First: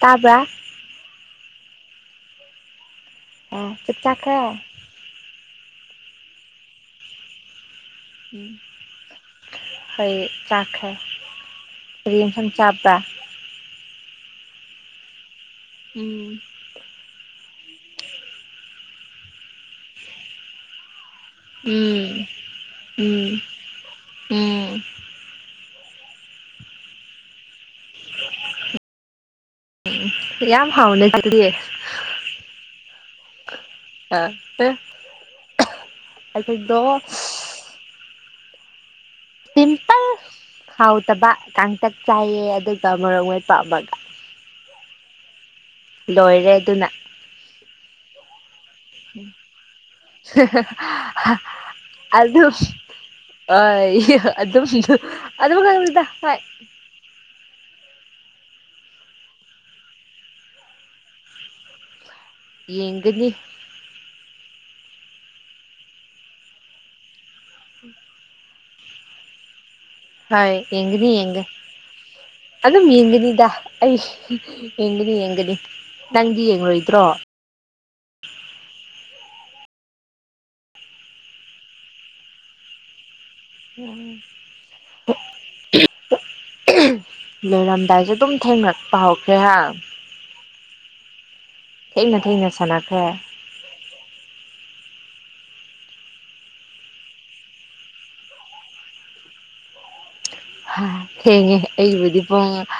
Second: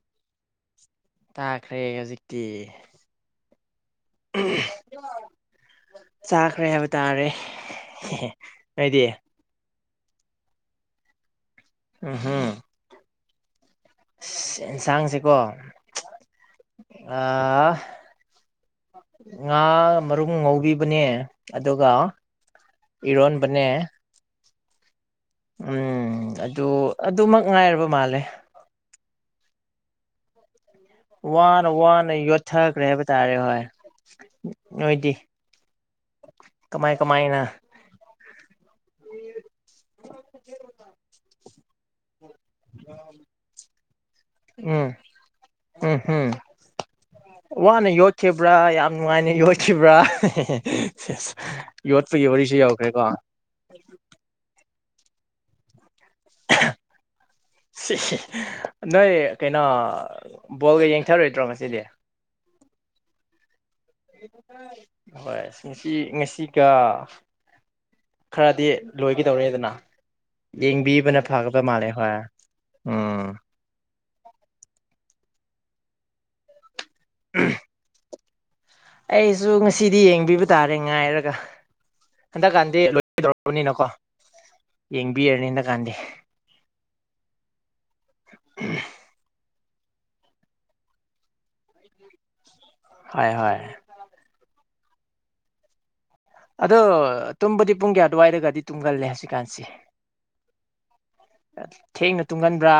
ꯇꯥꯕ꯭ꯔꯥ ꯇꯥꯈ꯭ꯔꯦ ꯍꯧꯖꯤꯛꯇꯤ ꯑꯣ ꯆꯞ ꯆꯥꯈꯔꯦ ꯆꯥꯈ꯭ꯔꯦ ꯍꯥꯏꯕ ꯇꯥꯔꯦ ꯎꯝ ꯅꯣꯏꯗꯤ ꯍꯣꯏ ꯆꯥꯛꯈꯔꯦ ꯎꯝ ꯍꯨꯝ ꯑꯦꯟꯁꯥꯡꯁꯦꯀꯣ ꯎꯝ ꯑ ꯉꯥ ꯃꯔꯨꯝ ꯑꯝꯉꯧꯕꯤꯕꯅꯦ ꯑꯗꯨꯒ ꯎꯝ ꯎꯝ ꯏꯔꯣꯟꯕꯅꯦ ꯎꯝ ꯎꯝ ꯑꯗꯨ ꯑꯗꯨꯃꯛ ꯉꯥꯏꯔꯕ ꯃꯥꯜꯂꯦ ꯎꯝ ꯌꯥꯝ ꯍꯥꯎꯅꯦ ꯑꯗꯨꯗꯤ ꯋꯥꯅ ꯋꯥꯅ ꯌꯣꯠꯊꯈ꯭ꯔꯦ ꯍꯥꯏꯕ ꯇꯥꯔꯦ ꯍꯣꯏ ꯑ ꯅꯣꯏꯗꯤ ꯀꯃꯥꯏ ꯀꯃꯥꯏꯅ ꯁꯤꯝꯄꯜ ꯍꯥꯎꯇꯕ ꯀꯥꯡꯇꯛ ꯆꯥꯏꯌꯦ ꯑꯗꯨꯒ ꯃꯔꯣꯛ ꯃꯦꯠꯄ ꯑꯃꯒ ꯎꯝ ꯎꯝ ꯎꯝ ꯂꯣꯏꯔꯦ ꯑꯗꯨꯅ ꯋꯥꯅ ꯌꫭꯠ ꯈꯤꯕ꯭ꯔꯥ ꯌꯥꯝ ꯅꯨꯡꯉꯥꯏꯅ ꯌꯣꯠꯈꯤꯕ꯭ꯔꯥ ꯌꯣꯠꯄ ꯌꯧꯔꯤꯁꯨ ꯌꯧꯈ꯭ꯔꯦꯀꯣ ꯑ ꯑꯗꯨꯝ ꯑꯗꯨꯝ ꯀꯥꯏꯗ ꯍꫭꯏ ꯅꯣꯏ ꯀꯩꯅꯣ ꯕꯣꯜꯒ ꯌꯦꯡꯊꯔꯣꯏꯗ꯭ꯔꯣ ꯉꯁꯤꯗꯤ ꯌꯦꯡꯗꫭꯏꯅꯤ ꯍꯣꯏ ꯉꯁꯤ ꯉꯁꯤꯒ ꯈꯔꯗꯤ ꯂꯣꯏꯒꯗꯧꯔꯦꯗꯅ ꯍꫭꯏ ꯌꯦꯡꯅꯤ ꯌꯦꯡꯕꯤꯕꯅ ꯌꯦꯡꯒ ꯐꯒꯗ ꯃꯥꯜꯂꯦ ꯍꯣꯏ ꯑꯗꯨꯝ ꯎꯝ ꯌꯦꯡꯒꯅꯤꯗꯥ ꯑꯩꯁ ꯌꯦꯡꯒꯅꯤ ꯌꯦꯡꯒꯅꯤ ꯅꯪꯗꯤ ꯌꯦꯡꯂꫭꯏꯗ꯭ꯔꯣ ꯎꯝ ꯑꯩꯁꯨ ꯉꯁꯤꯗꯤ ꯌꯦꯡꯕꯤꯕ ꯇꯥꯔꯦ ꯉꯥꯏꯔꯒ ꯍꯟꯗꯛꯀꯥꯟꯗꯤ ꯗꯧꯔꯕꯅꯤꯅꯀꯣ ꯎꯝ ꯌꯦꯡꯕꯤꯔꯅꯤꯅ ꯀꯥꯟꯗꯤ ꯂꯣꯏꯔꯝꯗꯥꯏꯁꯦ ꯑꯗꯨꯝ ꯊꯦꯡꯅ ꯄꯥꯎ ꯈ꯭ꯔꯦꯍ ꯊꯦꯡꯅ ꯊꯦꯡꯅ ꯁꯥꯟꯅꯈ꯭ꯔꯦ ꯍ ꯍꯣꯏ ꯑꯗꯣ ꯇꯨꯝꯕꯗꯤ ꯄꯨꯡ ꯀꯌꯥ ꯑꯗꯨꯋꯥꯏꯗꯒꯗꯤ ꯇꯨꯡꯒꯜꯂꯦ ꯍꯧꯖꯤꯛꯀꯥꯟꯁꯤ ꯊꯦꯡꯉꯦ ꯑꯩꯕꯨꯗꯤ ꯊꯦꯡꯅ ꯄꯨꯡ ꯇꯨꯝꯒꯟꯕ꯭ꯔꯥ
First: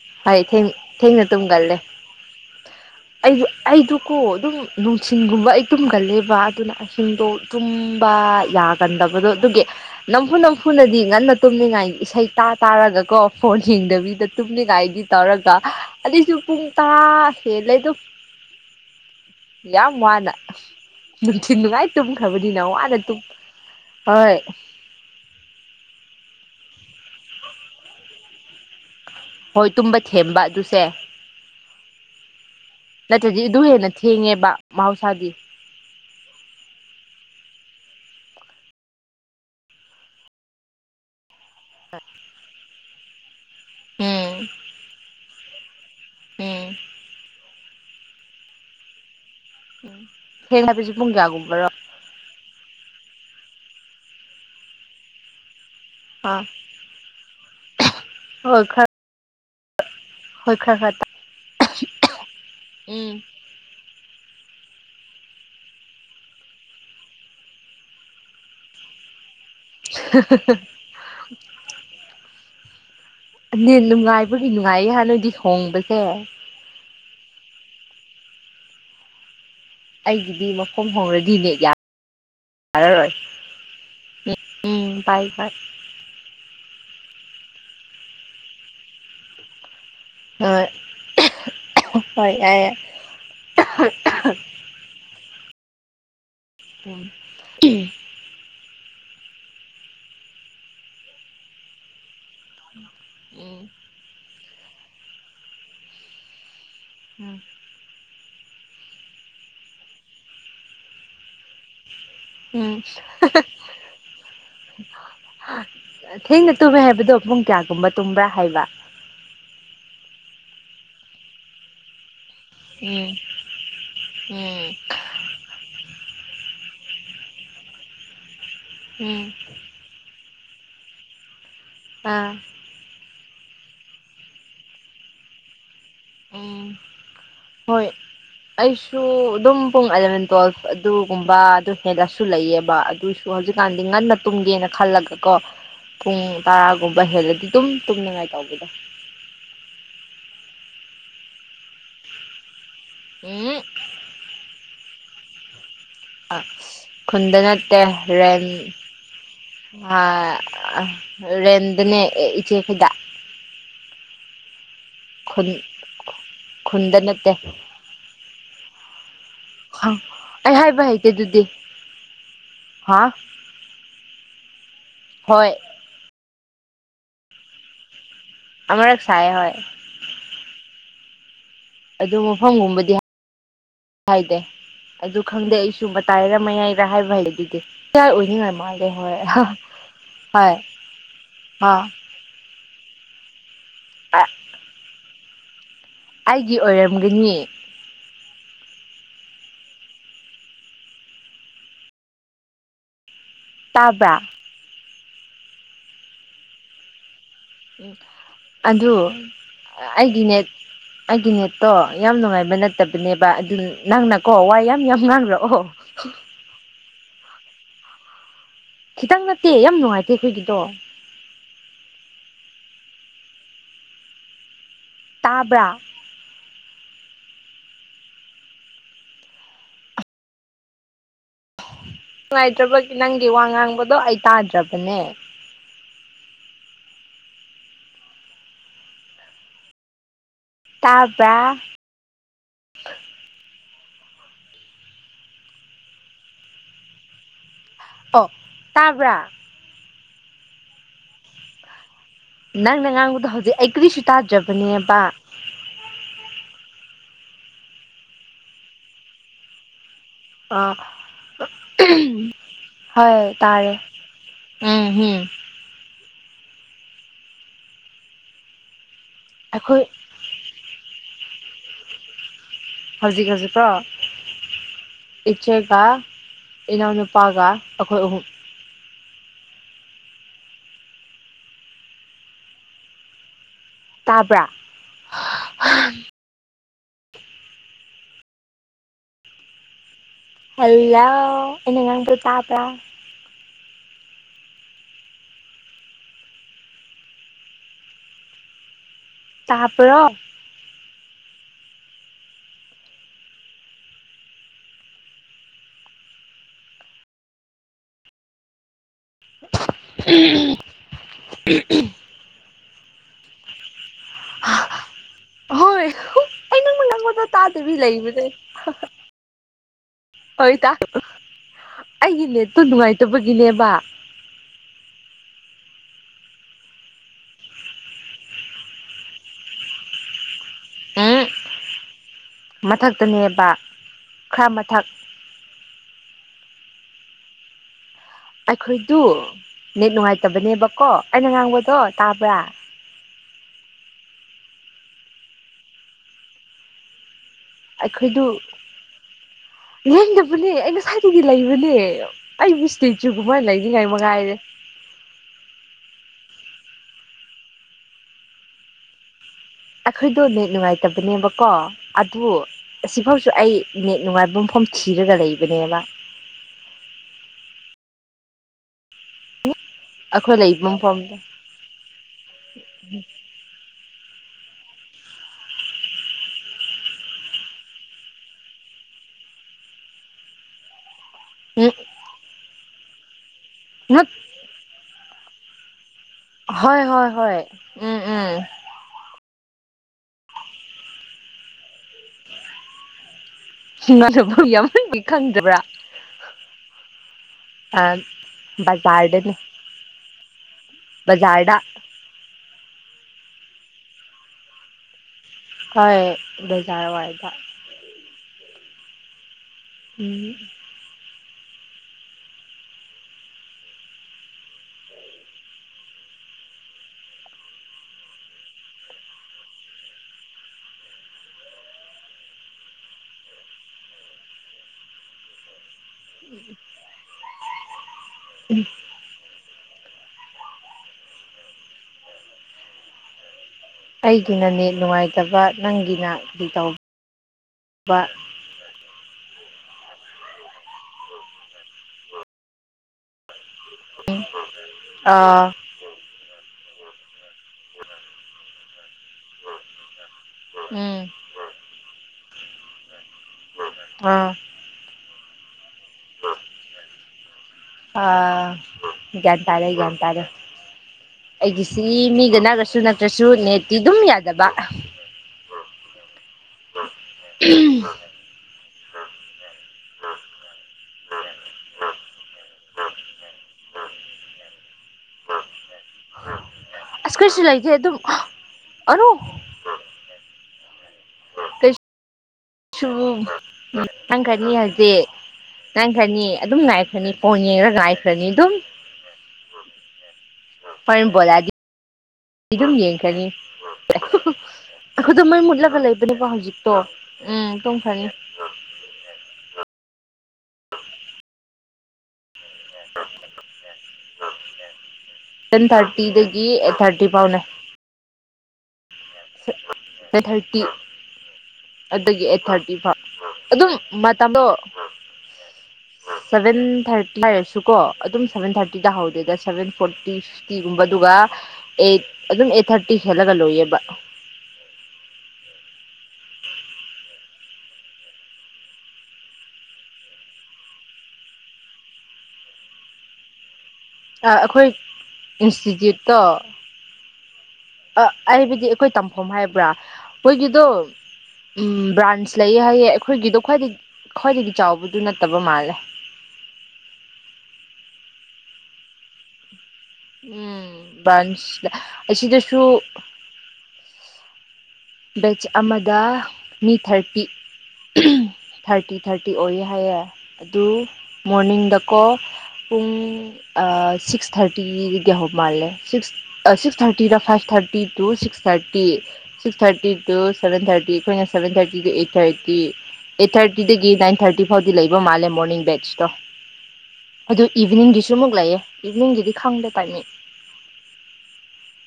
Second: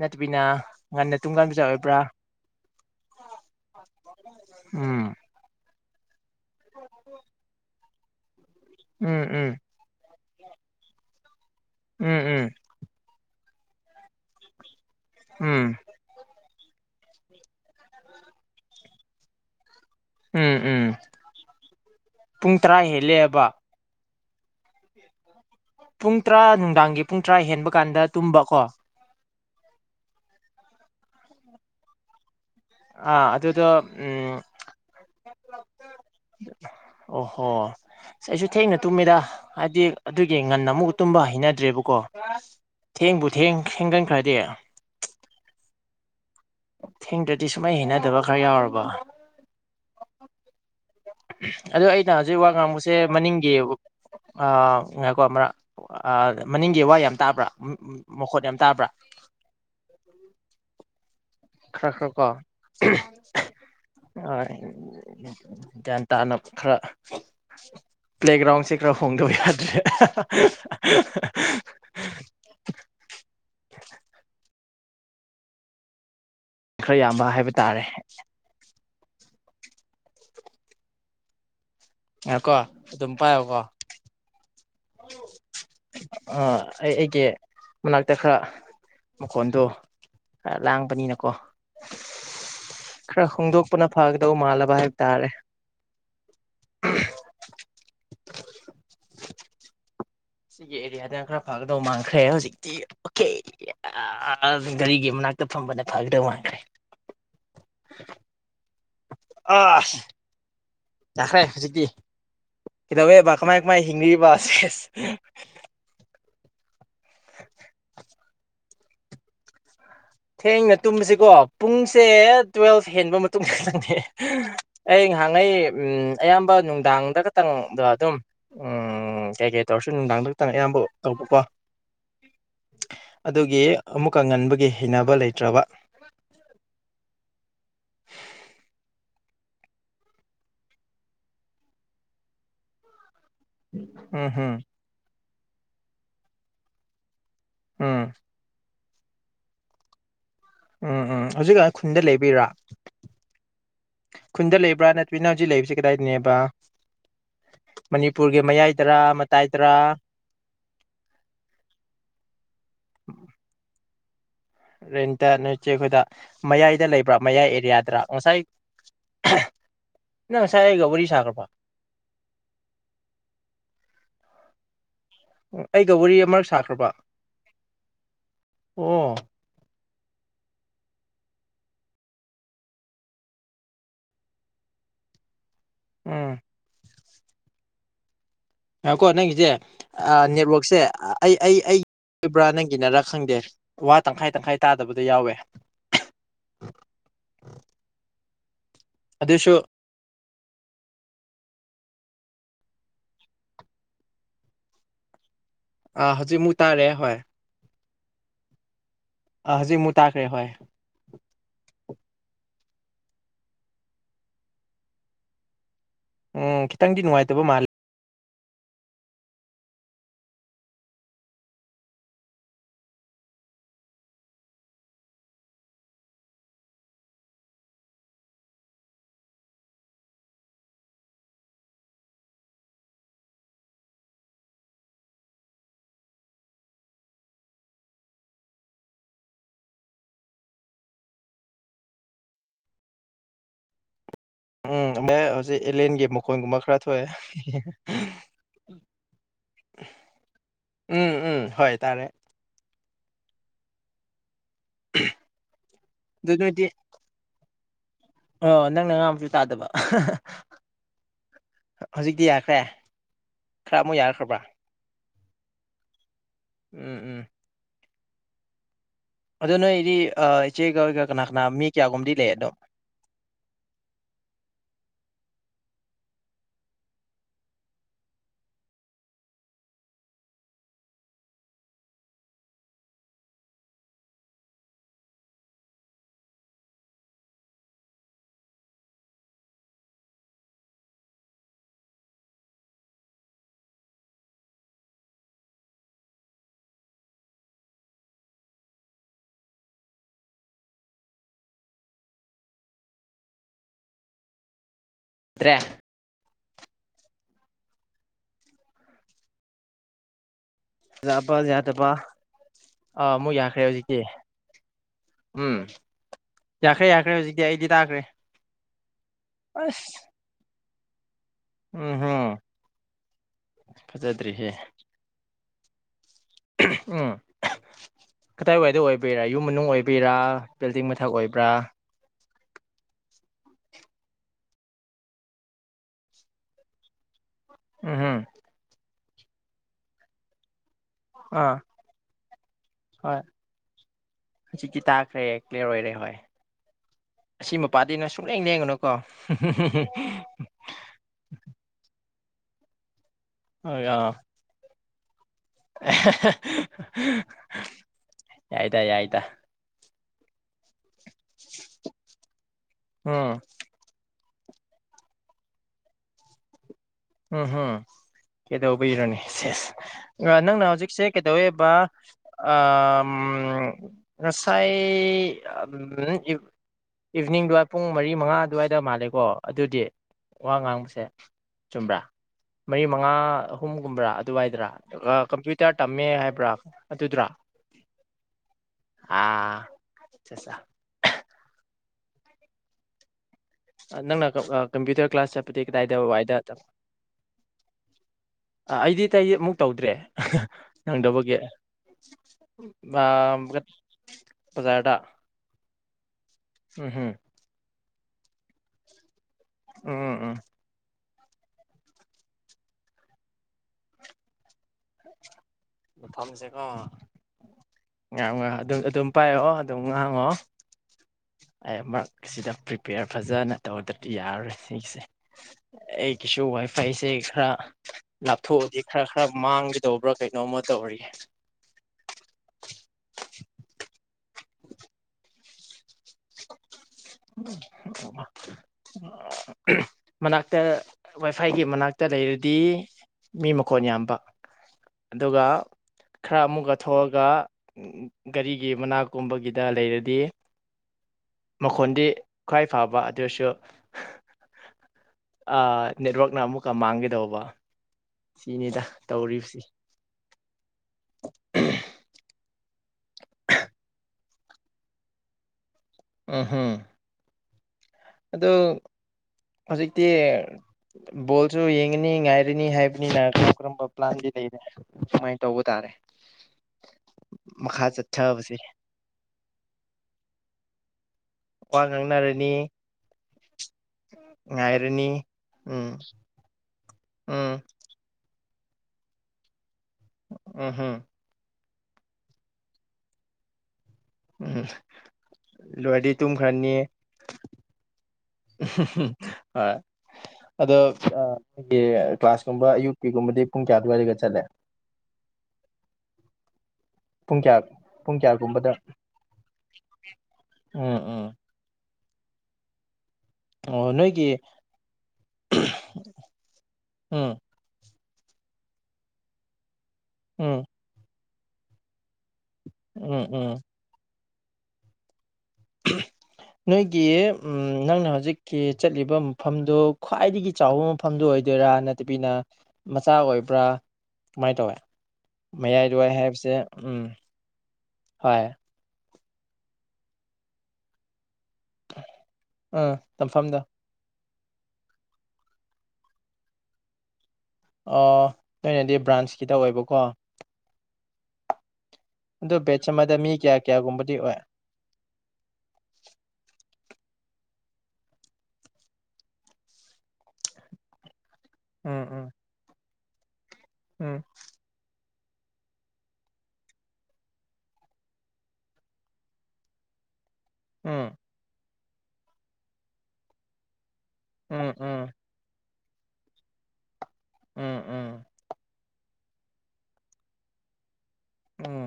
ꯅꯠꯇꯕꯤꯅ ꯍꯣꯏ ꯊꯦꯡ ꯉꯟꯅ ꯊꯦꯡꯅ ꯇꯨꯝꯒꯟꯕꯁꯨ ꯇꯨꯝꯒꯜꯂꯦ ꯑꯣꯏꯕ꯭ꯔꯥ ꯑꯩ ꯑꯩꯗꯨꯀꯣ ꯑꯗꯨꯝ ꯎꯝ ꯅꯨꯡꯊꯤꯜꯒꯨꯝꯕ ꯑꯩ ꯇꯨꯝꯒꯂꯦꯕ ꯑꯗꯨꯅ ꯑꯍꯤꯡꯗꯣ ꯇꯨꯝꯕ ꯎꯝ ꯌꯥꯒꯟꯗꯕꯗꯣ ꯎꯝ ꯑꯗꯨꯒꯤ ꯅꯝꯐꯨ ꯅꯝꯐꯨꯅꯗꯤ ꯉꯟꯅ ꯇꯨꯝꯅꯤꯡꯉꯥꯏ ꯎꯝ ꯏꯁꯩ ꯇꯥ ꯎꯝ ꯇꯥꯔꯒꯀꯣ ꯐꯣꯟ ꯌꯦꯡꯗꯕꯤꯗ ꯇꯨꯝꯅꯤꯡꯉꯥꯏꯗꯤ ꯇꯧꯔꯒ ꯎꯝ ꯑꯗꯨꯏꯁꯨ ꯄꯨꯡ ꯇꯔꯥ ꯍꯦꯜꯂꯦ ꯗꯨꯝ ꯌꯥꯝ ꯋꯥꯅ ꯎꯝ ꯎꯝ ꯅꯨꯡꯊꯤꯟ ꯅꯨꯡꯉꯥꯏꯅꯥ ꯄꯨꯡ ꯇꯨꯝꯈ꯭ꯔꯕꯅꯤꯅ ꯇꯔꯥ ꯋꯥꯅ ꯇꯨꯝ ꯍꯦꯜꯂꯦꯕ ꯍꯣꯏ [unintelligible] [inaudible] ꯄꯨꯡ ꯇꯔꯥ ꯅꯨꯡꯗꯥꯡꯒꯤ ꯄꯨꯡ ꯇꯔꯥ ꯍꯦꯟꯕ ꯀꯥꯟꯗ ꯇꯨꯝꯕ ꯀꯣ ꯍꯣꯏ ꯇꯨꯝꯕ ꯊꯦꯝꯕ ꯑꯗꯨꯁꯦ ꯑꯥ ꯅꯠꯇ꯭ꯔꯗꯤ ꯑꯗꯨ ꯑꯗꯨꯗ ꯍꯦꯟꯅ ꯎꯝ ꯊꯦꯡꯉꯦꯕ ꯃꯍꯧꯁꯥꯗꯤ ꯑꯣ ꯍꯣ ꯁ ꯑꯩꯁꯨ ꯊꯦꯡꯅ ꯇꯨꯝꯃꯦꯗ ꯍꯥꯏꯗꯤ ꯑꯗꯨꯒꯤ ꯉꯟꯅ ꯑꯃꯨꯛ ꯇꯨꯝꯕ ꯍꯩꯅꯗ꯭ꯔꯦꯕꯀꯣ ꯀꯣ ꯊꯦꯡꯕꯨ ꯊꯦꯡ ꯊꯦꯡꯒꯟꯈ꯭ꯔꯗꯤ ꯎꯝ ꯎꯝ ꯊꯦꯡ ꯗꯔ꯭ꯗꯤ ꯁꯨꯃꯥꯏ ꯍꯦꯟꯅꯗꯕ ꯈꯔ ꯌꯥꯎꯔꯕ ꯎ [unintelligible] ꯍꯥꯏꯕꯁꯨ ꯑꯗꯨ ꯑꯩꯅ ꯍꯧꯖꯤꯛ ꯋꯥ ꯉꯥꯡꯕꯁꯦ ꯃꯅꯤꯡꯒꯤ ꯉꯥꯏꯀꯣ ꯑꯃꯔꯛ ꯑꯥ ꯃꯅꯤꯡꯒꯤ ꯑ ꯋꯥ ꯌꯥꯝ ꯇꯥꯕ꯭ꯔꯥ ꯃꯈꯣꯟ ꯌꯥꯝ ꯍꯣꯏ ꯇꯥꯕ꯭ꯔꯥ ꯈꯔ ꯍꯣꯏ ꯈꯔꯥ ꯈꯔꯥ ꯇꯥꯏ ꯈ꯭ꯔ ꯈ꯭ꯔ ꯀꯣ ꯒ꯭ꯌꯥꯟ ꯇꯥꯅ ꯈꯔ ꯄ꯭ꯂꯦꯒ꯭ꯔꯥꯎꯟꯁꯦ ꯈꯔ ꯍꯣꯡꯗꯕ ꯌꯥꯗ [unintelligible] [unintelligible] ꯅꯨꯡꯉꯥꯏꯕꯒꯤ ꯅꯨꯡꯉꯥꯏꯌꯦ ꯍꯥꯟꯗꯛꯇꯤ ꯍꯣꯡꯕꯁꯦ ꯈꯔ ꯌꯥꯝꯕ ꯍꯥꯏꯕ ꯇꯥꯔꯦ ꯑꯩꯒꯤꯗꯤ ꯃꯐꯝ ꯍꯣꯡꯂꯗꯤ ꯅꯦꯠ ꯌꯥ ꯉꯥꯏꯌꯨꯀꯣ ꯑꯗꯨꯝ ꯄꯥꯏꯌꯨꯀꯣ ꯎꯝ ꯄꯥꯏ ꯄꯥꯏ ꯑꯩ ꯑꯩꯒꯤ ꯃꯅꯥꯛꯇ ꯈꯔ ꯃꯈꯣꯟꯗꯣ ꯍꯣꯏ ꯂꯥꯡꯕꯅꯤꯅꯀꯣ ꯍꯣꯏ ꯌꯥꯏ ꯈꯔ ꯍꯣꯡꯗꯣꯛꯄꯅ ꯐꯒꯗꯧ ꯃꯥꯜꯂꯕ ꯍꯥꯏꯕ ꯇꯥꯔꯦ ꯑꯝ [unintelligible] ꯁꯤꯒꯤ ꯑꯦꯔꯤꯌꯥꯗꯅ ꯈꯔ ꯐꯒꯗꯧ ꯃꯥꯡꯈ꯭ꯔꯦ ꯍꯧꯖꯤꯛꯇꯤ ꯎꯝ ꯑ ꯒꯥꯔꯤꯒꯤ ꯃꯅꯥꯛꯇ ꯐꯝꯕꯅ ꯐꯒꯗꯧ ꯃꯥꯟꯈ꯭ꯔꯦ ꯎꯝ ꯑꯥꯥꯁ ꯌꯥꯈ꯭ꯔꯦ ꯍꯧꯖꯤꯛꯇꯤ ꯎꯝ ꯀꯩꯗꯧꯋꯦꯕ ꯀꯃꯥꯏ ꯀꯃꯥꯏ ꯍꯤꯡꯂꯤꯔꯤꯕ ꯁꯦꯁ ꯊꯦꯡꯅ ꯇꯨꯝꯃꯦ ꯍꯥꯏꯕꯗꯣ ꯄꯨꯡ ꯀꯌꯥꯒꯨꯝꯕ ꯇꯨꯝꯕ꯭ꯔꯥ ꯍꯥꯏꯕ ꯊꯦꯡꯅ ꯇꯨꯝꯕꯁꯤꯀꯣ ꯄꯨꯡꯁꯦ ꯇꯨꯋꯦꯜꯐ ꯎꯝ ꯍꯦꯟꯕ ꯃꯇꯨꯡ ꯈꯛꯇꯅꯦ ꯎꯝ ꯑꯩ ꯉꯥꯏꯍꯥꯛ ꯅꯍꯥꯟꯒꯩ ꯎꯝ ꯑꯌꯥꯝꯕ ꯅꯨꯡꯗꯥꯡꯗ ꯈꯛꯇꯪꯗ ꯑꯗꯨꯝ ꯎꯝ ꯀꯩ ꯀꯩ ꯇꯧꯔꯁꯨ ꯅꯨꯡꯗꯥꯡꯗꯛꯇꯪ ꯑꯌꯥꯝꯕ ꯇꯧꯕꯀꯣ ꯑꯥ ꯑꯗꯨꯒꯤ ꯑꯃꯨꯛꯀ ꯉꯟꯕꯒꯤ ꯍꯩꯅꯕ ꯂꯩꯇ꯭ꯔꯕ ꯎꯝ ꯍꯣꯏ ꯑꯩꯁꯨ ꯑꯗꯨꯝ ꯄꯨꯡ ꯑꯦꯂꯚꯦꯟ ꯇꯨꯋꯦ꯭ꯜꯐ ꯑꯗꯨꯒꯨꯝꯕ ꯑꯗꯨ ꯍꯦꯜꯂꯁꯨ ꯂꯩꯌꯦꯕ ꯑꯗꯨ [unintelligible] ꯍꯧꯖꯤꯛꯀꯥꯟꯗꯤ ꯉꯟꯅ ꯎꯝ ꯍꯝ ꯇꯨꯝꯒꯦꯅ ꯈꯜꯂꯒꯀꯣ ꯄꯨꯡ ꯇꯔꯥꯒꯨꯝꯕ ꯍꯦꯜꯂꯗꯤ ꯑꯗꯨ ꯑꯗꯨꯝ ꯎꯝ ꯇꯨꯝꯅꯉꯥꯏ ꯇꯧꯕꯗꯣ ꯎꯝ ꯎꯝ ꯍꯧꯖꯤꯛ ꯈꯨꯟꯗ ꯂꯩꯕꯩꯔꯥ ꯎ ꯈꯨꯟꯗ ꯂꯩꯕ꯭ꯔꯥ ꯅ ꯇꯣꯏꯅ ꯍꯧꯖꯤꯛ ꯂꯩꯁꯦ ꯀꯗꯥꯏꯗꯅꯦꯕ ꯈꯨꯟꯗ ꯅꯠꯇꯦ ꯃꯅꯤꯄꯨꯔꯒꯤ ꯔꯦꯟ ꯃꯌꯥꯏꯗꯔꯥ ꯃꯇꯥꯏꯗꯔꯥ ꯑꯔ ꯆꯦꯗ ꯦꯟꯇ ꯈꯨꯟ ꯅꯣꯏꯠꯁꯦ ꯑꯩꯈꯣꯏꯗ ꯃꯌꯥꯏꯗ ꯈꯨꯟꯗ ꯂꯩꯕ꯭ꯔꯥ ꯅꯠꯇꯦ ꯃꯌꯥꯏ ꯑꯦꯔꯤꯌꯥꯗ꯭ꯔ ꯉꯁꯥꯏ ꯅꯪ ꯑꯩ ꯉꯁꯥꯏ ꯑꯩꯒ ꯍꯥꯏꯕ ꯋꯥꯔꯤ ꯍꯩꯒꯦ ꯁꯥꯈ꯭ꯔꯕꯣ ꯑꯗꯨꯗꯤ ꯍꯥ ꯍꯣꯏ ꯑꯩꯒ ꯋꯥꯔꯤꯔꯤ ꯑꯃꯛ ꯁꯥꯈ꯭ꯔꯕ ꯑꯃꯔ ꯑꯣ ꯆꯥꯏ ꯍ ꯑꯗꯨ ꯃꯐꯝꯒꯨꯝꯕꯗꯤ ꯍꯥꯏꯗꯦ ꯑꯗꯨ ꯈꯪꯗꯦ ꯑꯩꯁꯨ ꯎꯝ ꯃꯇꯥꯏꯔ ꯃꯌꯥꯏꯔꯥ ꯍꯥꯏꯕ ꯍꯥꯏꯗꯨꯗꯤ ꯀ ꯑꯣꯏ ꯀꯣ ꯅꯪꯒꯤꯁꯦ ꯅꯦꯠꯋꯥꯛꯛꯁꯦ ꯑꯩ ꯑꯩ ꯑꯩꯒꯤ ꯑꯥ ꯑꯣꯏꯕ꯭ꯔꯥ ꯅꯪꯒꯤꯅꯔꯥ ꯈꯪꯗꯦ ꯋꯥ ꯇꯪꯈꯥꯏ ꯇꯪꯈꯥꯏ ꯇꯥꯗꯕꯗ ꯌꯥꯎꯋꯦ ꯑꯩꯒꯤ ꯑꯣꯏꯔꯝꯒꯅꯤ ꯑꯗꯨꯗꯁꯨ ꯇꯥꯕ꯭ꯔ ꯑ ꯍꯧꯖꯤꯛ ꯃꯨꯛ ꯇꯥꯔꯦ ꯍꯣꯏ ꯎꯝ ꯑꯗꯨ ꯍꯧꯖꯤꯛꯃꯨꯛ ꯇꯥꯈ꯭ꯔꯦ ꯑꯩꯒꯤꯅꯦ ꯍꯣꯏ ꯑꯩꯒꯤꯅꯦꯠꯇꯣ ꯌꯥꯝ ꯅꯨꯡꯉꯥꯏꯕ ꯅꯠꯇꯕꯅꯦꯕ ꯑꯗꯨ ꯅꯪꯅꯀꯣ ꯋꯥ ꯌꯥꯝ ꯌꯥꯝ ꯉꯥꯡꯂꯛꯑꯣ ꯎꯝ ꯈꯤꯇꯪꯗꯤ ꯅꯨꯡꯉꯥꯏꯇꯕ ꯃꯥꯜꯂꯦ ꯈꯤꯇꯪ ꯅꯠꯇꯦ ꯌꯥꯝ ꯅꯨꯡꯉꯥꯏꯇꯦ ꯑꯩꯈꯣꯏꯒꯤꯗꯣ ꯇꯥꯕ꯭ꯔꯥ ꯅꯨꯡꯉꯥꯏꯇ꯭ꯔꯕꯒꯤ ꯅꯪꯒꯤ ꯋꯥ ꯉꯥꯡꯕꯗꯣ ꯑꯩ ꯇꯥꯗ꯭ꯔꯕꯅꯦ ꯇꯥꯕ꯭ꯔ ꯎꯝ ꯍꯧꯖꯤꯛ ꯑꯦꯂꯦꯟꯒꯤ ꯃꯈꯣꯟꯒꯨꯝꯕ ꯈꯔ ꯊꯣꯛꯑꯦ ꯑꯣ ꯇꯥꯕ꯭ꯔꯥ ꯎꯝ ꯎꯝ ꯍꯣꯏ ꯇꯥꯔꯦ ꯅꯪꯅ ꯉꯥꯡꯕꯗꯣ ꯍꯧꯖꯤꯛ ꯑꯩ ꯀꯨꯔꯤꯁꯨ ꯇꯥꯗꯔꯕꯅꯦꯕ ꯑꯗꯨ ꯅꯣꯏꯗꯤ ꯑꯣ ꯅꯪꯅ ꯉꯥꯡꯕꯁꯨ ꯇꯥꯗꯕ ꯑ ꯍꯧꯖꯤꯛꯇꯤ ꯌꯥꯈ꯭ꯔꯦ ꯍ ꯇꯥꯔꯦ ꯈꯔ ꯑꯃꯨꯛ ꯌꯥꯔꯛꯈ꯭ꯔꯕ꯭ꯔꯥ ꯑꯝ ꯍꯝ ꯎꯝ ꯎꯝ ꯑꯗꯣ ꯑꯩꯈꯣꯏ ꯅꯣꯏꯗꯤ ꯏꯆꯦꯒ ꯀꯅꯥ ꯀꯅꯥ ꯃꯤ ꯀꯌꯥꯒꯨꯝꯕꯗꯤ ꯂꯩ ꯑꯗꯣ ꯍꯧꯖꯤꯛ ꯍꯧꯖꯤꯛꯔꯣ ꯏꯆꯦꯒ ꯏꯅꯥꯎꯅꯨꯄꯥꯒ ꯑꯩꯈꯣꯏ ꯑꯍꯨꯝ ꯇꯥꯕ꯭ꯔꯥ ꯍꯜꯂꯣ ꯑꯩꯅ ꯉꯥꯡꯕꯗꯣ ꯇꯥꯕꯔ ꯇꯥ ꯕꯔꯣ ꯀꯔꯤ ꯎꯝ ꯎꯝ ꯕ ꯌꯥꯗꯕ ꯑꯥ ꯑꯃꯨꯛ ꯌꯥꯈ꯭ꯔꯦ ꯍꯧꯖꯤꯛꯀꯤ ꯎꯝ ꯍꯣꯏ ꯌꯥꯈ꯭ꯔꯦ ꯌꯥꯈ꯭ꯔꯦ ꯍꯧꯖꯤꯛꯇꯤ ꯑꯩꯗꯤ ꯇꯥꯈ꯭ꯔꯦ ꯑꯗꯨ ꯑꯁ ꯍꯣꯏꯗ ꯑꯩꯒꯤ ꯅꯦꯠꯇꯣ ꯅꯨꯡꯉꯥꯏꯇꯕꯒꯤꯅꯦꯕ ꯆꯥꯗ꯭ꯔꯤꯍꯦ ꯎꯝ ꯀꯗꯥꯏ ꯋꯥꯏꯗ ꯑꯣꯏꯕꯤꯔꯥ ꯌꯨꯝ ꯃꯅꯨꯡ ꯑꯣꯏꯕꯤꯔꯥ ꯕꯤꯜꯗꯤꯡ ꯃꯊꯛ ꯎꯝ ꯑꯣꯏꯕ꯭ꯔꯥ ꯃꯊꯛꯇꯅꯦꯕ ꯈꯔ ꯃꯊꯛ ꯎꯝꯍꯝ ꯑꯩꯈꯣꯏꯗꯨ ꯅꯦꯠ ꯅꯨꯡꯉꯥꯏꯇꯕꯅꯦꯕꯀꯣ ꯑꯩꯅ ꯑꯥ ꯉꯥꯡꯕꯗꯣ ꯇꯥꯕ꯭ꯔꯥ ꯍꯣꯏ ꯍꯧꯖꯤꯛꯤ ꯇꯥꯈ꯭ꯔꯦ ꯀ꯭ꯂꯤꯌꯥꯔ ꯑꯣꯏꯔꯦ ꯍꯣꯏ ꯑꯁꯤ ꯃꯄꯥꯗꯤ ꯅꯪ ꯑꯩꯈꯣꯏꯗꯨ ꯁꯨꯡꯂꯦꯡ ꯂꯦꯡꯒꯅꯨꯀꯣ ꯁꯤꯗꯤ ꯂꯩꯕꯅꯦ ꯑꯩꯕꯨ ꯏꯁꯇꯦꯆꯨꯒꯨꯝꯕ ꯍꯣꯏ ꯂꯩꯅꯤꯉꯥꯏ ꯑꯥ ꯃꯉꯥꯏꯔꯦ ꯌꯥꯏꯗ ꯌꯥꯏꯗ ꯑꯩꯈꯣꯏꯗꯣ ꯅꯦꯠ ꯅꯨꯡꯉꯥꯏꯇꯕꯅꯦꯕꯀꯣ ꯑꯗꯨ ꯑꯁꯤꯐꯥꯎꯁꯨ ꯎꯝ ꯑꯩ ꯅꯦꯠ ꯅꯨꯡꯉꯥꯏꯕ ꯃꯐꯝ ꯊꯤꯔꯒ ꯂꯩꯕꯅꯦꯕ ꯎꯝ ꯀꯩꯗꯧꯕꯔꯣꯅꯦ ꯁꯦꯁ ꯑꯩꯈꯣꯏ ꯅꯪꯅ ꯂꯩꯕ ꯍꯧꯖꯤꯛꯁꯦ ꯃꯐꯝꯗꯣ ꯀꯩꯗꯧꯋꯦꯕ ꯑ ꯉꯁꯥꯏ ꯑꯗꯨꯝ ꯏꯚꯤꯅꯤꯡ ꯑꯗꯨꯋꯥꯏ ꯄꯨꯡ ꯃꯔꯤ ꯃꯉꯥ ꯑꯗꯨꯋꯥꯏꯗ ꯃꯥꯜꯂꯦꯀꯣ ꯑꯗꯨꯗꯤ ꯋꯥ ꯉꯥꯡꯕꯁꯦ ꯎꯝ ꯆꯨꯝꯕ꯭ꯔꯥ ꯃꯔꯤ ꯃꯉꯥ ꯑꯍꯨꯝꯒꯨꯝꯕ꯭ꯔꯥ ꯑꯗꯨꯋꯥꯏꯗ꯭ꯔ ꯀꯝꯄꯌ꯭ꯨ ꯇꯔ ꯇꯝꯃꯦ ꯍꯥꯏꯕ꯭ꯔꯥ ꯍꯣꯏ ꯍꯣꯏ ꯑꯗꯨꯗ꯭ꯔꯥ ꯍꯣꯏ ꯎꯝ ꯎꯝ ꯑꯥ ꯆꯠ ꯆꯥ ꯅꯪꯅ ꯉꯥꯅꯨꯕꯨ ꯌꯥꯝꯃꯟꯕꯤ ꯀꯝꯄ꯭ꯌꯨꯇꯔ ꯀ꯭ꯂꯥꯁ ꯈꯪꯗꯕ꯭ꯔꯥ ꯆꯠꯄꯗꯤ ꯀꯗꯥꯏꯗ ꯋꯥꯏꯗ ꯑꯥ ꯑꯩꯗꯤ ꯀꯔꯤ ꯕꯖꯥꯔꯗꯅꯦ ꯑꯃꯨꯛ ꯇꯧꯗ꯭ꯔꯦ ꯅꯪꯗꯕꯒꯤ ꯕꯖꯥꯔꯗ ꯑ ꯕꯖꯥꯔꯗ ꯍꯣꯏ ꯎꯝ ꯕꯖꯥꯔ ꯋꯥꯏꯗ ꯎꯝ ꯎꯝ ꯊꯝꯁꯦꯀꯣ ꯉꯥꯡꯉꯑꯣ ꯑꯗꯨ ꯑꯗꯨꯝ ꯄꯥꯏꯔꯛꯑꯣ ꯑꯗꯨꯝ ꯉꯥꯡꯉꯑꯣ ꯑꯩ ꯑꯃꯛ ꯁꯤꯗ ꯄ꯭ꯔꯤꯄꯦꯌꯔ ꯐꯖꯅ ꯇꯧꯗꯔꯗꯤ ꯌꯥꯔꯔꯣꯏ ꯁꯤꯁꯦ ꯑꯩꯒꯤꯁꯨ ꯋꯥꯏ ꯐꯥꯏꯁꯦ ꯈꯔ ꯎꯝ ꯂꯥꯞꯊꯣꯛꯑꯁꯤ ꯈꯔ ꯈꯔ ꯃꯥꯡꯒꯗꯧꯕ꯭ꯔꯥ ꯀꯩꯅꯣꯝꯃ ꯇꯧꯔꯤꯌꯦ ꯑꯩꯒꯤꯅꯅꯦ ꯅꯨꯡꯉꯥꯏꯇꯕ ꯅꯪꯒꯤꯅ [inaudible] ꯍ ꯃꯅꯥꯛꯇ ꯋꯥꯏꯐꯥꯏꯒꯤ ꯃꯅꯥꯛꯇ ꯂꯩꯔꯗꯤ ꯃꯤ ꯃꯈ ꯀꯣꯟ ꯌꯥꯝꯕ ꯑꯗꯨꯒ ꯑꯥ ꯈꯔ ꯑꯃꯨꯛꯀ ꯊꯣꯛꯑꯒ ꯒꯥꯔꯤꯒꯤ ꯃꯅꯥꯛꯀꯨꯝꯕꯒꯤꯗ ꯂꯩꯔꯗꯤ ꯎꯝ ꯃꯈꯣꯟꯗꯤ ꯈ꯭ꯋꯥꯏ ꯐꯕ ꯑꯗꯨꯁꯨ ꯑꯥ ꯅꯦꯠꯋꯔꯥꯛꯅ ꯑꯃꯨꯛꯀ ꯃꯥꯡꯒꯦꯗꯧꯕ ꯑ ꯒꯌꯥꯟ ꯇꯥꯔꯦ ꯒꯌꯥꯟ ꯇꯥꯔꯦ ꯑꯩꯒꯤ ꯁꯤ ꯃꯤꯒ ꯅꯥꯔꯒꯁꯨ ꯅꯠꯇ꯭ꯔꯁꯨ ꯅꯦꯠꯇꯤ ꯑꯗꯨꯝ ꯌꯥꯗꯕ ꯑꯍꯥ ꯎꯝ ꯑ ꯍꯧꯖꯤꯛꯇꯤ ꯕꯣꯜꯁꯨ ꯌꯦꯡꯉꯅꯤ ꯉꯥꯏꯔꯤꯅꯤ ꯍꯥꯏꯕꯅꯤꯅ ꯀꯔꯝꯕ ꯄ꯭ꯂꯥꯟꯗꯤ ꯂꯩꯔꯦ ꯁꯨꯃꯥꯏꯅ ꯇꯧꯕ ꯇꯥꯔꯦ ꯑꯁ ꯀꯔꯤꯁꯨ ꯂꯩꯒꯦ ꯃꯈꯥ ꯑꯗꯨꯝ ꯆꯠꯊꯕꯁꯦ ꯑꯔꯨ ꯋꯥ ꯉꯥꯡꯅꯔꯅꯤ ꯁ ꯅꯪꯀꯅꯤ ꯍꯥꯏꯁꯦ ꯉꯥꯏꯔꯅꯤ ꯎꯝ ꯉꯥꯏꯈ꯭ꯔꯅꯤ ꯑꯗꯨꯝ ꯉꯥꯏꯈ꯭ꯔꯅꯤ ꯐꯣꯟ ꯎꯝ ꯌꯦꯡꯉꯒ ꯉꯥꯏꯈ꯭ꯔꯅꯤ ꯑꯗꯨꯝ ꯎꯝꯍꯨꯝ ꯐꯔ ꯕꯣꯂꯛꯗꯤ ꯑꯗꯨꯝ ꯌꯦꯡꯈꯅꯤ ꯎꯝ ꯈꯨꯗꯝꯃꯩ ꯃꯨꯠꯂꯒ ꯂꯣꯏꯔꯗꯤ ꯂꯩꯕꯅꯦꯀꯣ ꯇꯨꯝꯈ꯭ꯔꯅꯤ ꯍꯧꯖꯤꯛꯇꯣ ꯎꯝ ꯇꯨꯡ ꯐꯅꯤ ꯍꯣꯏ ꯑꯗꯣ ꯑꯩꯈꯣꯏꯒꯤ ꯀ꯭ꯂꯥꯁꯀꯨꯝꯕ ꯑꯌꯨꯛꯀꯤꯒꯨꯝꯕꯗꯤ ꯄꯨꯡ ꯀꯌꯥ ꯑꯗꯨꯋꯥꯏꯒ ꯆꯠꯂꯦ ꯦꯟ ꯊꯥꯔꯇꯤꯗꯒꯤ ꯊꯥꯔꯇꯤ ꯐꯥꯎꯅꯦ ꯄꯨꯡ ꯀꯌꯥ ꯄꯨꯡ ꯀꯌꯥꯒꯨꯝꯕꯗ ꯑꯩꯠ ꯊꯥꯔꯇꯤ ꯎꯝ ꯎꯝ ꯑꯗꯨꯗꯒꯤ ꯑꯩꯠ ꯊꯥꯔꯇꯤ ꯐꯥꯏꯚ ꯑꯣ ꯅꯣꯏꯒꯤ ꯁꯚꯦꯟ ꯊꯥꯔꯇꯤ ꯎꯝ ꯍꯥꯏꯔꯁꯨꯀꯣ ꯑꯗꯨꯝ ꯁꯚꯦꯟ ꯊꯥꯔꯇꯤꯗ ꯍꯧꯗꯦꯗ ꯁꯚꯦꯟ ꯐꯣꯔꯇꯤ ꯎꯝ ꯐꯤꯐꯇꯤꯒꯨꯝꯕ ꯑꯗꯨꯒ ꯑꯩꯠ ꯑꯗꯨꯝ ꯑꯩꯠ ꯊꯥꯔꯇꯤ ꯎꯝ ꯈꯦꯠꯂꯒ ꯎꯝ ꯂꯣꯏꯌꯦꯕ [inaudible] ꯅꯣꯏꯒꯤ ꯎ ꯅꯪꯅ ꯍꯧꯖꯤꯛꯀꯤ ꯆꯠꯂꯤꯕ ꯃꯐꯝꯗꯨꯣ ꯈ꯭ꯋꯥꯏꯗꯒꯤ ꯆꯥꯎꯕ ꯃꯐꯝ ꯃꯐꯝꯗꯨ ꯑꯣꯏꯗꯣꯏꯔꯥ ꯅꯠꯇꯕꯤꯅ ꯃꯆꯥ ꯑꯣꯏꯕ꯭ꯔꯥ ꯑ ꯀꯃꯥꯏꯅ ꯑꯩꯈꯣꯏ ꯇꯧꯋꯦ ꯃꯌꯥꯏꯗꯋꯥꯏ ꯏꯟꯁꯇꯤꯇ꯭ꯌꯨꯠꯇꯣ ꯍꯥꯏꯕꯁꯦ ꯎꯝ ꯍꯣꯏ ꯍꯥꯏꯕꯗꯤ ꯑꯩꯈꯣꯏ ꯇꯝꯐꯝ ꯍꯥꯏꯕ꯭ꯔꯥ ꯃꯈꯣꯏꯒꯤꯗꯣ ꯎꯝ ꯕ꯭ꯔꯥꯟꯁ ꯂꯩꯌꯦ ꯍꯥꯏꯌꯦ ꯎꯝ ꯑꯩꯈꯣꯏꯒꯤꯗꯣ ꯇꯝꯐꯝꯗꯣ ꯈ꯭ꯋꯥꯏꯗꯒꯤ ꯈ꯭ꯋꯥꯏꯗꯒꯤ ꯆꯥꯎꯕꯗꯨ ꯅꯠꯇꯕ ꯃꯥꯜꯂꯦ ꯑꯣ ꯅꯣꯏꯅꯗꯤ ꯕ꯭ꯔꯥꯟꯁꯀꯤꯇ ꯑꯣꯏꯕꯀꯣ ꯎꯝ ꯟꯁꯂ ꯑꯣ ꯕꯦꯠꯆ ꯑꯃꯗ ꯃꯤ ꯀꯌꯥ ꯀꯌꯥꯒꯨꯝꯕꯗꯤ ꯑꯣꯏ ꯕꯦꯆ ꯑꯃꯗ ꯃꯤ ꯊꯥꯔꯇꯤ ꯊꯥꯔꯇꯤ ꯊꯥꯔꯇꯤ ꯑꯣꯏꯌꯦ ꯍꯥꯏꯌꯦ ꯑꯗꯨ ꯃꯣꯔꯅꯤꯡ ꯗꯀꯣ ꯎꯝ ꯎꯝ ꯄꯨꯡ ꯁꯤꯛꯁ ꯊꯔꯇꯤ ꯤ ꯦꯍꯧ ꯃꯥꯜꯂꯦ ꯁꯤꯛꯁ ꯁꯤꯛꯁ ꯊꯥꯔꯇꯤꯗ five thirty two six thirty six thirty two seven thirty ꯎꯝ ꯑꯩꯈꯣꯏꯅ ꯁꯚꯦꯟ ꯊꯥꯔꯇꯤꯗ ꯑꯩꯠ ꯊꯥꯔꯇꯤ ꯑꯩꯠ ꯊꯥꯔꯇꯤꯗꯒꯤ ꯅꯥꯏꯟ ꯊꯥꯔꯇꯤ ꯐꯇꯤ ꯎꯝ ꯐꯥꯎꯗꯤ ꯎꯝ ꯎꯝ ꯂꯩꯕ ꯃꯥꯜꯂꯦ ꯃꯣꯔꯅꯤꯡ ꯕꯦꯦꯛꯁꯇꯣ ꯑꯗꯨ ꯎꯝ ꯎꯝ ꯏꯚꯅꯤꯡꯒꯤꯁꯨ ꯑꯃꯨꯛ ꯂꯩꯑꯌꯦ ꯏꯚꯅꯤꯡꯒꯤꯗꯤ ꯈꯪꯗ ꯇꯥꯏꯅꯤ ꯎꯝ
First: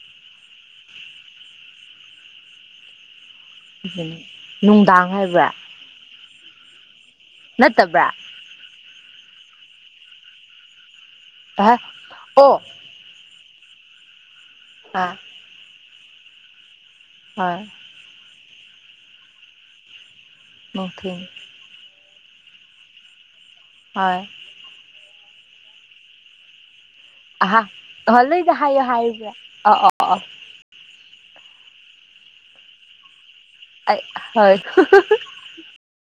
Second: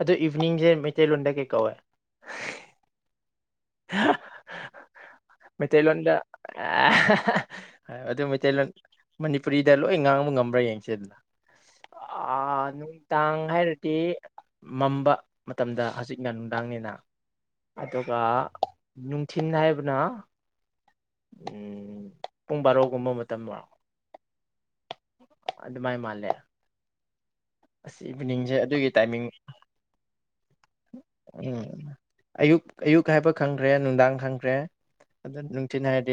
ꯑꯗꯨꯣ ꯏꯚꯅꯤꯡꯁꯦ ꯃꯩꯇꯩꯂꯣꯟꯗ ꯀꯩ ꯀꯧꯋꯦ ꯅꯅꯨꯡꯗꯥꯉ ꯍꯥꯏ ꯃꯦꯊꯂꯗ ꯅꯠꯇꯕ꯭ꯔꯥ ꯇꯦ ꯃꯅꯤꯄꯨꯔꯤꯗ ꯂꯣꯏ ꯉꯥꯡꯕ ꯉꯝꯕ꯭ꯔꯥ ꯌꯦꯡꯁꯦꯗꯅ ꯑꯣ ꯇꯥꯡ ꯍꯥꯏꯔꯗꯤ ꯑꯥ ꯃꯝꯕ ꯃꯇꯝꯗ ꯍꯧꯖꯤꯛꯅ ꯅꯨꯡꯗꯥꯡꯅꯤꯅ ꯍꯣꯏ ꯑꯗꯨꯒ ꯅꯨꯡꯊꯤꯤꯟ ꯍꯥꯏꯕꯅ ꯅꯈ ꯎꯝ ꯄꯨꯡ ꯕꯥꯔꯣꯒꯨꯝꯕ ꯃꯇꯝ ꯑꯣꯏꯣ ꯍꯣꯏ ꯑꯗꯨ ꯃꯥꯏ ꯃꯥꯜꯂꯦ ꯑꯍꯥ ꯑꯁꯤꯁ ꯍꯣꯏ ꯂꯣꯏꯅ ꯏꯚꯤꯅꯤꯡꯁꯦ ꯍꯥꯏꯌꯣ ꯑꯗꯨꯒꯤ ꯇꯥꯏꯃꯤꯡ ꯍꯥꯏꯕ꯭ꯔꯥ ꯑꯣ ꯑꯣ ꯑꯣ ꯎꯝ ꯑꯌꯨꯛ ꯑꯌꯨꯛ ꯍꯥꯏꯕ ꯈꯪꯈ꯭ꯔꯦ ꯑꯩ ꯅꯨꯡꯗꯥꯡ ꯈꯪꯈ꯭ꯔꯦ ꯍꯣꯏ ꯑꯗꯨ ꯅꯨꯡꯊꯤꯤꯟ ꯍꯥꯏꯔꯗꯤ